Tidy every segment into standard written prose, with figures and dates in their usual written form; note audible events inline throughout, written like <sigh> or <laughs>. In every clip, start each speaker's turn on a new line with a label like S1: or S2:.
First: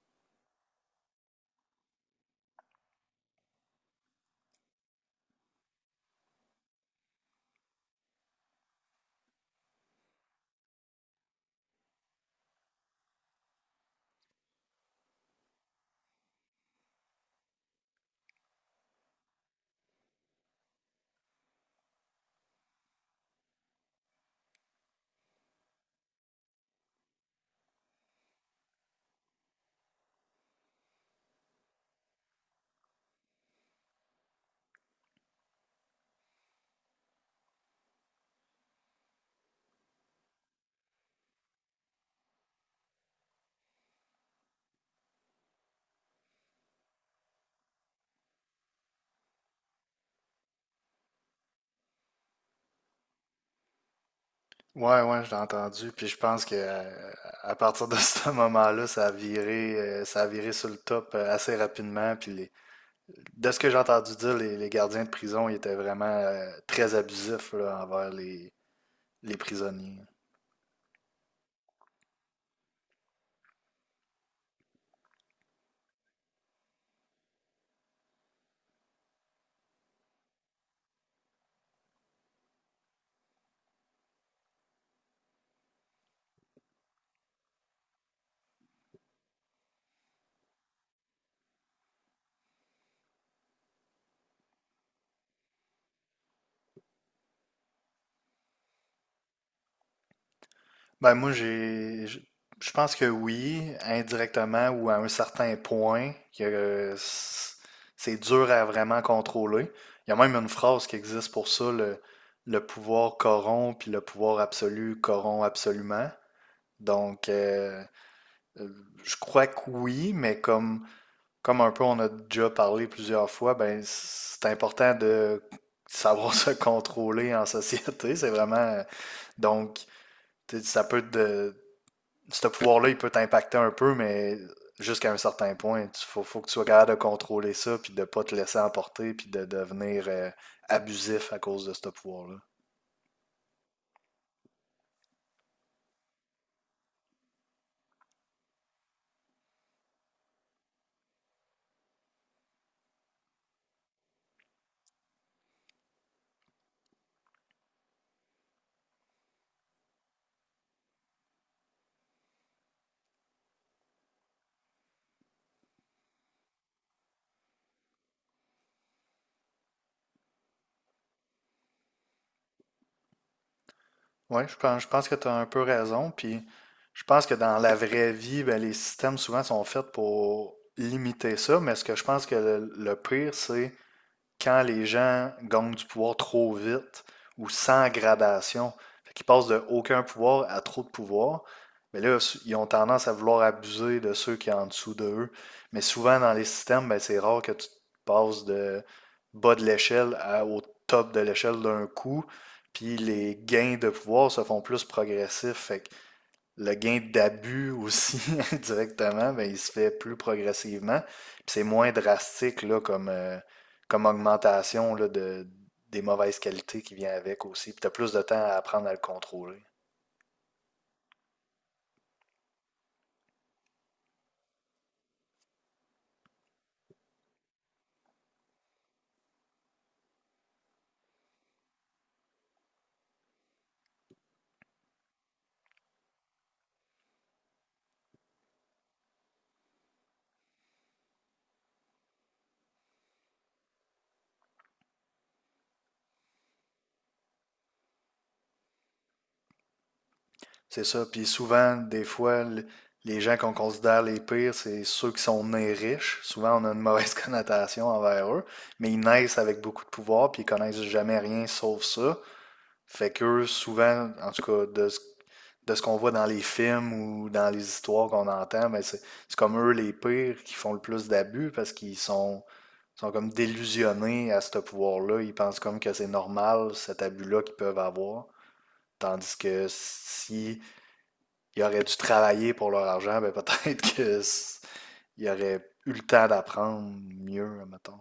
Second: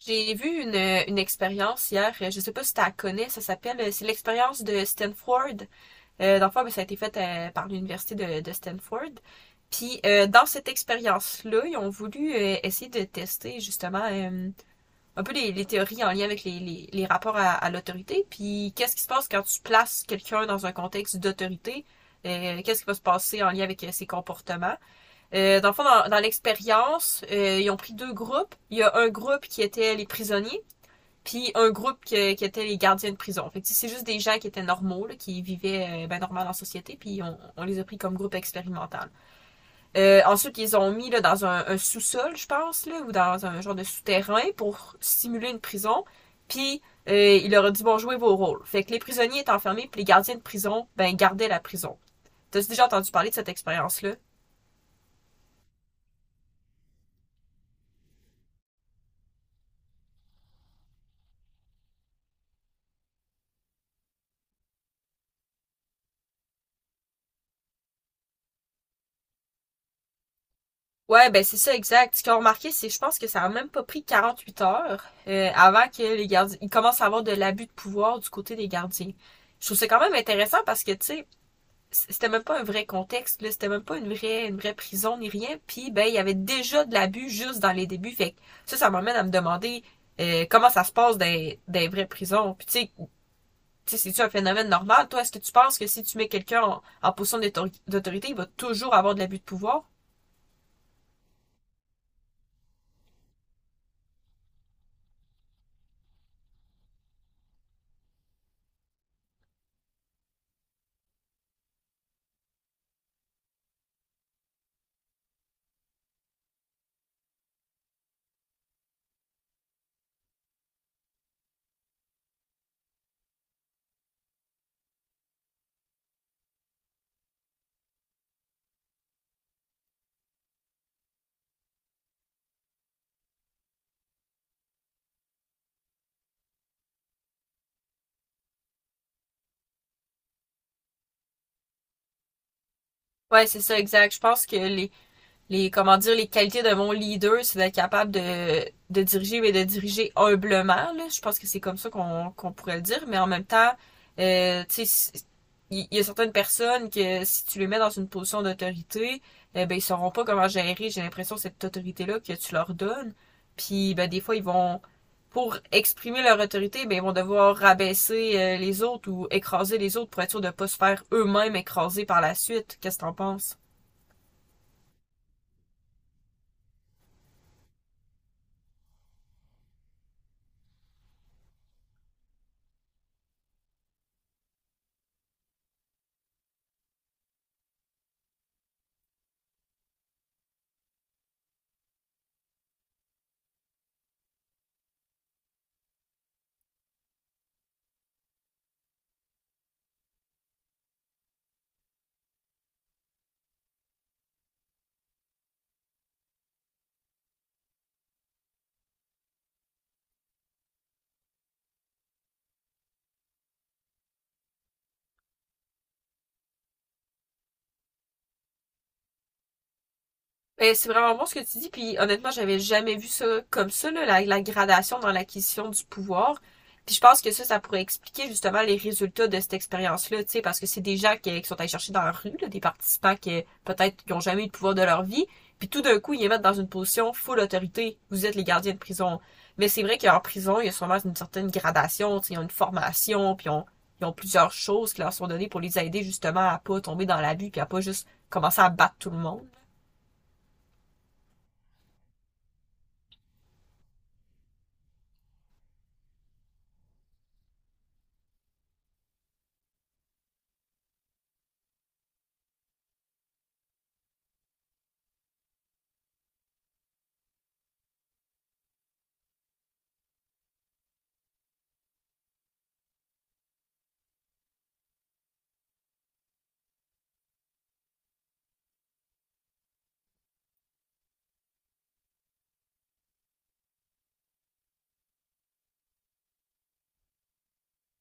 S1: J'ai vu une expérience hier, je sais pas si tu la connais. Ça s'appelle, c'est l'expérience de Stanford. Dans le fond, ben, ça a été fait par l'université de Stanford. Puis dans cette expérience-là, ils ont voulu essayer de tester justement un peu les théories en lien avec les rapports à l'autorité. Puis qu'est-ce qui se passe quand tu places quelqu'un dans un contexte d'autorité? Qu'est-ce qui va se passer en lien avec ses comportements? Dans le fond, dans l'expérience, ils ont pris deux groupes. Il y a un groupe qui était les prisonniers, puis un groupe qui était les gardiens de prison. Fait que c'est juste des gens qui étaient normaux, là, qui vivaient ben, normal en société, puis on les a pris comme groupe expérimental. Ensuite, ils ont mis là, dans un sous-sol, je pense, là, ou dans un genre de souterrain pour simuler une prison. Puis il leur a dit bon, jouez vos rôles. Fait que les prisonniers étaient enfermés, puis les gardiens de prison, ben gardaient la prison. T'as déjà entendu parler de cette expérience-là?
S2: Ouais, ouais, je l'ai entendu. Puis je pense que à partir de <laughs> ce moment-là, ça a viré sur le top assez rapidement. De ce que j'ai entendu dire, les gardiens de prison, ils étaient vraiment très abusifs là, envers les prisonniers.
S1: Ouais, ben c'est ça, exact. Ce qu'ils ont remarqué, c'est je pense que ça a même pas pris 48 heures, avant que les gardiens... Ils commencent à avoir de l'abus de pouvoir du côté des gardiens. Je trouve ça quand même intéressant parce que, tu sais, c'était même pas un vrai contexte, là, c'était même pas une vraie prison ni rien. Puis, ben, il y avait déjà de l'abus juste dans les débuts. Fait que ça m'amène à me demander comment ça se passe dans, des vraies prisons. Puis, tu sais, c'est-tu un phénomène normal? Toi, est-ce que tu penses que si tu mets quelqu'un en position d'autorité, il va toujours avoir de l'abus de pouvoir?
S2: Ben moi, je pense que oui, indirectement ou à un certain point, que c'est dur à vraiment contrôler. Il y a même une phrase qui existe pour ça, le pouvoir corrompt, puis le pouvoir absolu corrompt absolument. Donc, euh, euh, je crois que oui, mais comme un peu on a déjà parlé plusieurs fois, ben, c'est important de savoir <laughs> se contrôler en société. Donc, Tu sais, ça peut te. Ce pouvoir-là, il peut t'impacter un peu, mais jusqu'à un certain point, faut que tu sois capable de contrôler ça, puis de pas te laisser emporter, puis de devenir abusif à cause de ce pouvoir-là.
S1: Ouais, c'est ça, exact. Je pense que les comment dire les qualités de mon leader, c'est d'être capable de diriger mais de diriger humblement. Là. Je pense que c'est comme ça qu'on pourrait le dire, mais en même temps, tu sais, si, il y a certaines personnes que si tu les mets dans une position d'autorité, eh ben ils sauront pas comment gérer, j'ai l'impression, cette autorité-là que tu leur donnes. Puis ben des fois, ils vont pour exprimer leur autorité, ben ils vont devoir rabaisser les autres ou écraser les autres pour être sûr de pas se faire eux-mêmes écraser par la suite. Qu'est-ce que t'en penses?
S2: Oui, je pense que tu as un peu raison. Puis je pense que dans la vraie vie, ben, les systèmes souvent sont faits pour limiter ça. Mais ce que je pense que le pire, c'est quand les gens gagnent du pouvoir trop vite ou sans gradation, fait qu'ils passent de aucun pouvoir à trop de pouvoir, mais là, ils ont tendance à vouloir abuser de ceux qui sont en dessous de eux. Mais souvent, dans les systèmes, ben, c'est rare que tu passes de bas de l'échelle au top de l'échelle d'un coup. Puis les gains de pouvoir se font plus progressifs. Fait que le gain d'abus aussi <laughs> directement, ben, il se fait plus progressivement. Puis c'est moins drastique là, comme augmentation là, des mauvaises qualités qui vient avec aussi. Puis tu as plus de temps à apprendre à le contrôler.
S1: Ben, c'est vraiment bon ce que tu dis, puis honnêtement, j'avais jamais vu ça comme ça, là, la gradation dans l'acquisition du pouvoir. Puis je pense que ça pourrait expliquer justement les résultats de cette expérience-là, tu sais, parce que c'est des gens qui sont allés chercher dans la rue, là, des participants qui peut-être qui ont jamais eu le pouvoir de leur vie, puis tout d'un coup, ils les mettent dans une position full autorité. Vous êtes les gardiens de prison. Mais c'est vrai qu'en prison, il y a sûrement une certaine gradation, tu sais, ils ont une formation, puis ils ont plusieurs choses qui leur sont données pour les aider justement à pas tomber dans l'abus, puis à pas juste commencer à battre tout le monde.
S2: C'est ça. Puis souvent, des fois, les gens qu'on considère les pires, c'est ceux qui sont nés riches. Souvent, on a une mauvaise <laughs> connotation envers eux, mais ils naissent avec beaucoup de pouvoir, puis ils connaissent jamais rien sauf ça. Fait qu'eux, souvent, en tout cas, de ce qu'on voit dans les films ou dans les histoires qu'on entend, ben c'est comme eux les pires qui font le plus d'abus parce sont comme délusionnés à ce pouvoir-là. Ils pensent comme que c'est normal cet abus-là qu'ils peuvent avoir. Tandis que si ils auraient dû travailler pour leur argent, ben peut-être <laughs> qu'ils auraient eu le temps d'apprendre mieux, mettons.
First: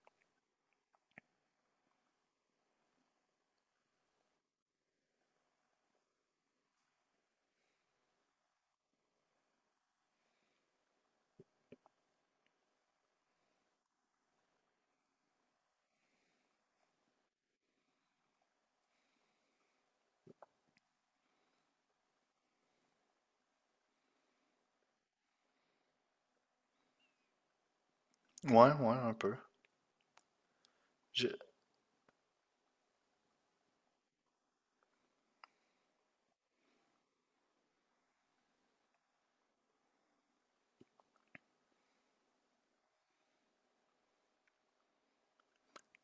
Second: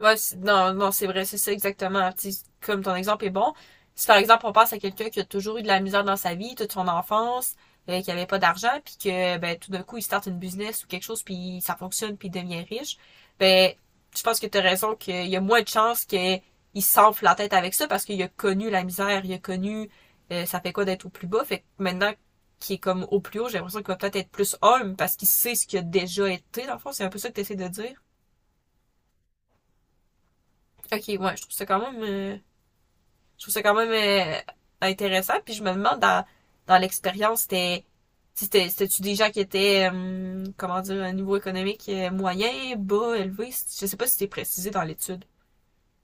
S1: Non, c'est vrai, c'est ça exactement. Tu sais, comme ton exemple est bon, si par exemple on pense à quelqu'un qui a toujours eu de la misère dans sa vie, toute son enfance, qui avait pas d'argent, puis que ben tout d'un coup il starte une business ou quelque chose, puis ça fonctionne, puis il devient riche, ben je pense que tu as raison qu'il y a moins de chances qu'il s'enfle la tête avec ça parce qu'il a connu la misère, il a connu ça fait quoi d'être au plus bas. Fait que maintenant qu'il est comme au plus haut, j'ai l'impression qu'il va peut-être être plus homme parce qu'il sait ce qu'il a déjà été, dans le fond. C'est un peu ça que tu essaies de dire.
S2: Ouais, ouais, un peu.
S1: Ok,
S2: Je-
S1: ouais, je trouve ça quand même euh, intéressant. Puis je me demande dans l'expérience, c'était-tu des gens qui étaient comment dire à un niveau économique moyen, bas, élevé? Je sais pas si c'était précisé dans l'étude.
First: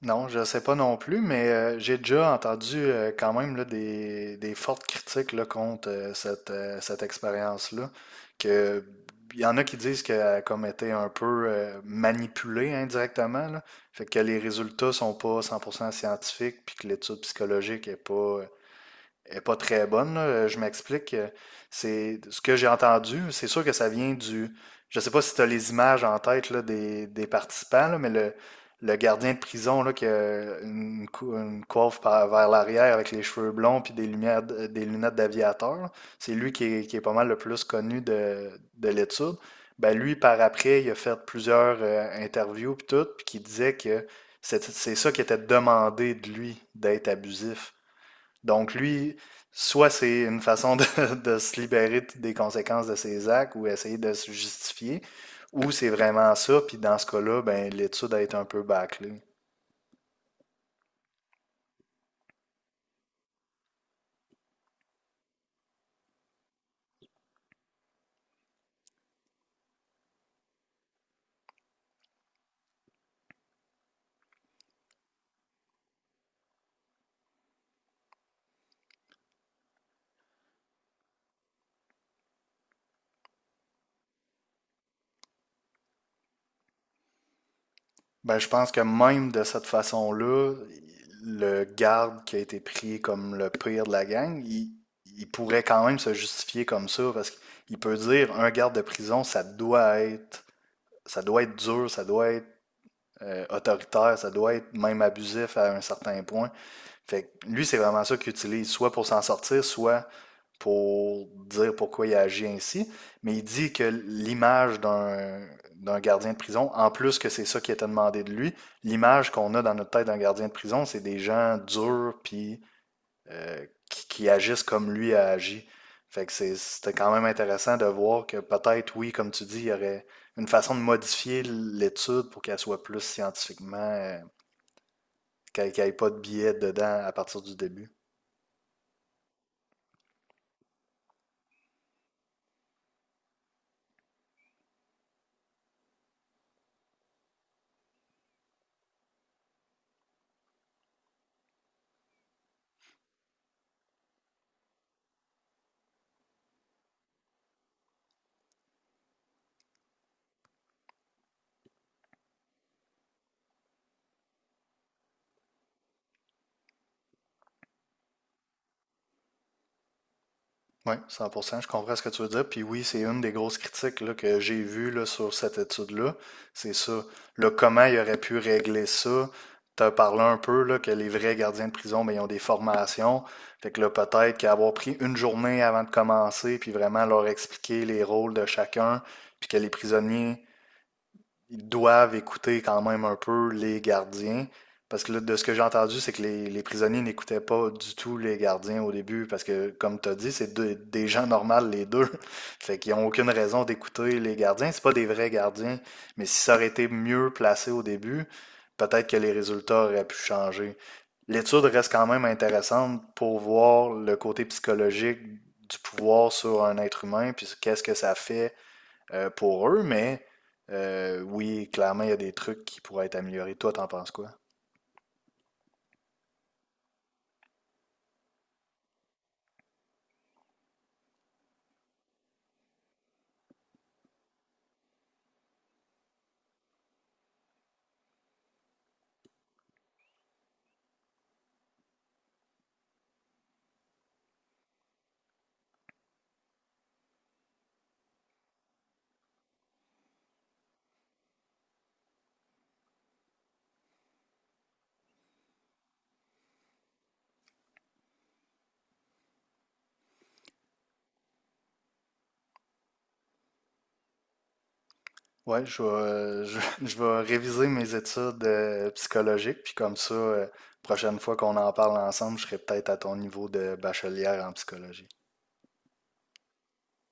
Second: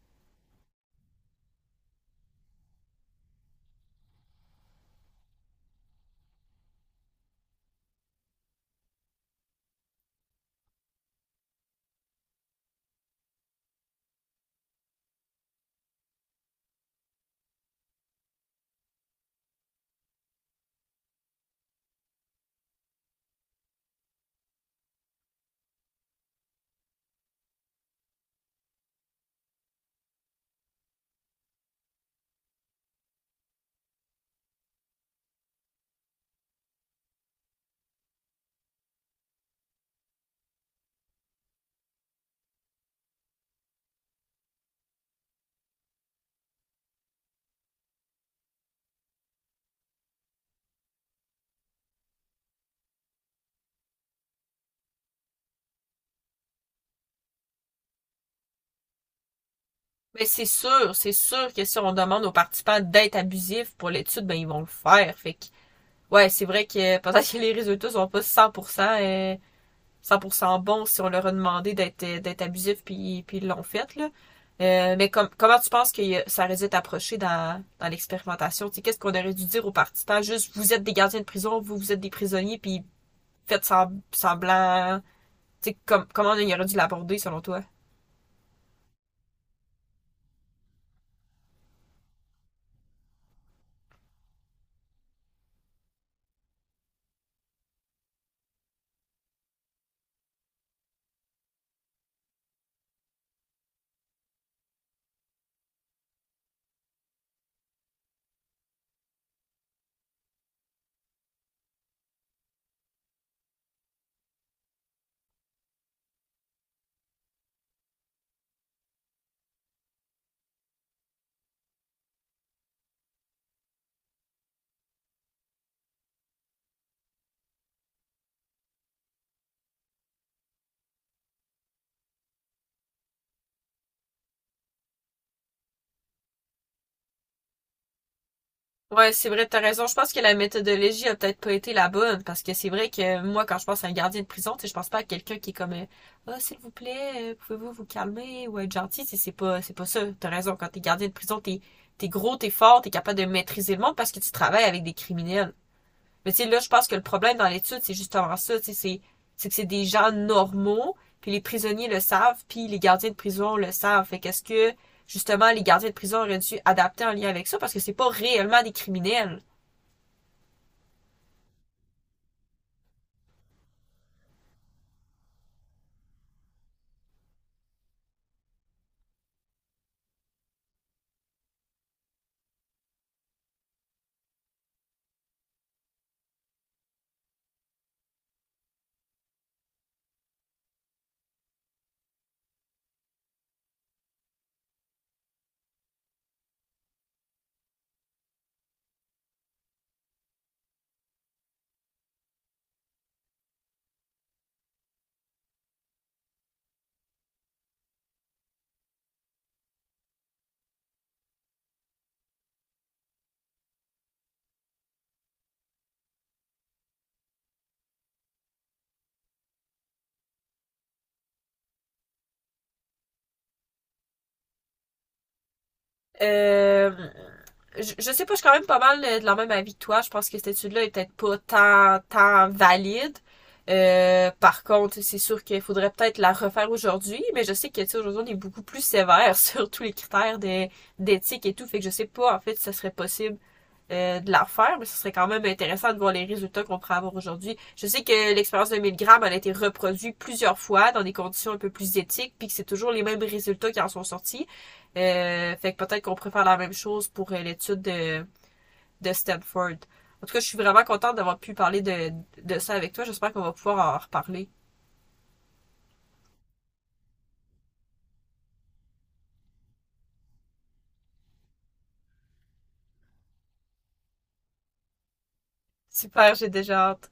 S2: Non, je sais pas non plus, mais j'ai déjà entendu quand même là, des fortes critiques là, contre cette expérience-là. Que il y en a qui disent qu'elle a comme été un peu manipulée indirectement, là. Fait que les résultats sont pas 100% scientifiques, puis que l'étude psychologique est pas très bonne. Là. Je m'explique. C'est ce que j'ai entendu. C'est sûr que ça vient du. Je sais pas si tu as les images en tête là, des participants, là, mais le gardien de prison là, qui a une coiffe vers l'arrière avec les cheveux blonds puis des lumières, des lunettes d'aviateur, là, c'est lui qui est pas mal le plus connu de l'étude. Ben lui, par après, il a fait plusieurs interviews puis tout, puis qui disait que c'est ça qui était demandé de lui, d'être abusif. Donc lui, soit c'est une façon de, <laughs> de se libérer des conséquences de ses actes ou essayer de se justifier, ou c'est vraiment ça, puis dans ce cas-là, ben, l'étude a été un peu bâclée.
S1: Mais c'est sûr que si on demande aux participants d'être abusifs pour l'étude, ben ils vont le faire. Fait que ouais, c'est vrai que <laughs> peut-être que les résultats sont pas 100% euh, 100% bon si on leur a demandé d'être d'être abusif puis ils l'ont fait là. Mais com- comment tu penses que ça aurait dû être approché dans l'expérimentation? Tu sais, qu'est-ce qu'on aurait dû dire aux participants? Juste, vous êtes des gardiens de prison, vous êtes des prisonniers, puis faites semblant. Tu sais, com- comment on aurait dû l'aborder selon toi?
S2: Ben, je pense que même de cette façon-là, le garde qui a été pris comme le pire de la gang, il pourrait quand même se justifier comme ça, parce qu'il peut dire un garde de prison, ça doit être dur, ça doit être autoritaire, ça doit être même abusif à un certain point. Fait que lui, c'est vraiment ça qu'il utilise, soit pour s'en sortir, soit pour dire pourquoi il a agi ainsi. Mais il dit que l'image d'un d'un gardien de prison, en plus que c'est ça qui était demandé de lui, l'image qu'on a dans notre tête d'un gardien de prison, c'est des gens durs puis qui agissent comme lui a agi. C'était quand même intéressant de voir que peut-être, oui, comme tu dis, il y aurait une façon de modifier l'étude pour qu'elle soit plus scientifiquement, qu'elle n'ait pas de biais dedans à partir du début.
S1: Ouais, c'est vrai, t'as raison. Je pense que la méthodologie a peut-être pas été la bonne, parce que c'est vrai que moi, quand je pense à un gardien de prison, tu sais, je pense pas à quelqu'un qui est comme, ah, s'il vous plaît, pouvez-vous vous calmer ou être gentil. Tu sais, c'est pas, c'est pas ça. T'as raison. Quand t'es gardien de prison, t'es gros, t'es fort, t'es capable de maîtriser le monde parce que tu travailles avec des criminels. Mais tu sais, là, je pense que le problème dans l'étude, c'est justement ça, tu sais, c'est que c'est des gens normaux, puis les prisonniers le savent, puis les gardiens de prison le savent. Fait qu'est-ce que, justement, les gardiens de prison auraient dû adapter en lien avec ça, parce que c'est pas réellement des criminels.
S2: Oui, cent pour cent, je comprends ce que tu veux dire. Puis oui, c'est une des grosses critiques là, que j'ai vues là, sur cette étude-là. C'est ça. Le comment il aurait pu régler ça. Tu as parlé un peu là, que les vrais gardiens de prison, ben, ils ont des formations. Fait que là, peut-être qu'avoir pris une journée avant de commencer, puis vraiment leur expliquer les rôles de chacun, puis que les prisonniers ils doivent écouter quand même un peu les gardiens. Parce que là, de ce que j'ai entendu, c'est que les prisonniers n'écoutaient pas du tout les gardiens au début, parce que, comme tu as dit, c'est des gens normaux, les deux. <laughs> Fait qu'ils n'ont aucune raison d'écouter les gardiens. C'est pas des vrais gardiens. Mais si ça aurait été mieux placé au début, peut-être que les résultats auraient pu changer. L'étude reste quand même intéressante pour voir le côté psychologique du pouvoir sur un être humain, puis qu'est-ce que ça fait pour eux, mais oui, clairement, il y a des trucs qui pourraient être améliorés. Toi, t'en penses quoi?
S1: Euh, je sais pas, je suis quand même pas mal de la même avis que toi. Je pense que cette étude-là est peut-être pas tant valide. Par contre, c'est sûr qu'il faudrait peut-être la refaire aujourd'hui, mais je sais que, tu sais, aujourd'hui, on est beaucoup plus sévère <laughs> sur tous les critères d'éthique et tout, fait que je sais pas, en fait, si ça serait possible de la faire, mais ce serait quand même intéressant de voir les résultats qu'on pourrait avoir aujourd'hui. Je sais que l'expérience de 1000 grammes a été reproduite plusieurs fois dans des conditions un peu plus éthiques, puis que c'est toujours les mêmes résultats qui en sont sortis. Fait que peut-être qu'on pourrait faire la même chose pour l'étude de Stanford. En tout cas, je suis vraiment contente d'avoir pu parler de ça avec toi. J'espère qu'on va pouvoir en reparler.
S2: Ouais, <laughs> je vais réviser mes études psychologiques, puis comme ça, prochaine fois qu'on en parle ensemble, je serai peut-être à ton niveau de bachelière en psychologie.
S1: Super, j'ai déjà hâte.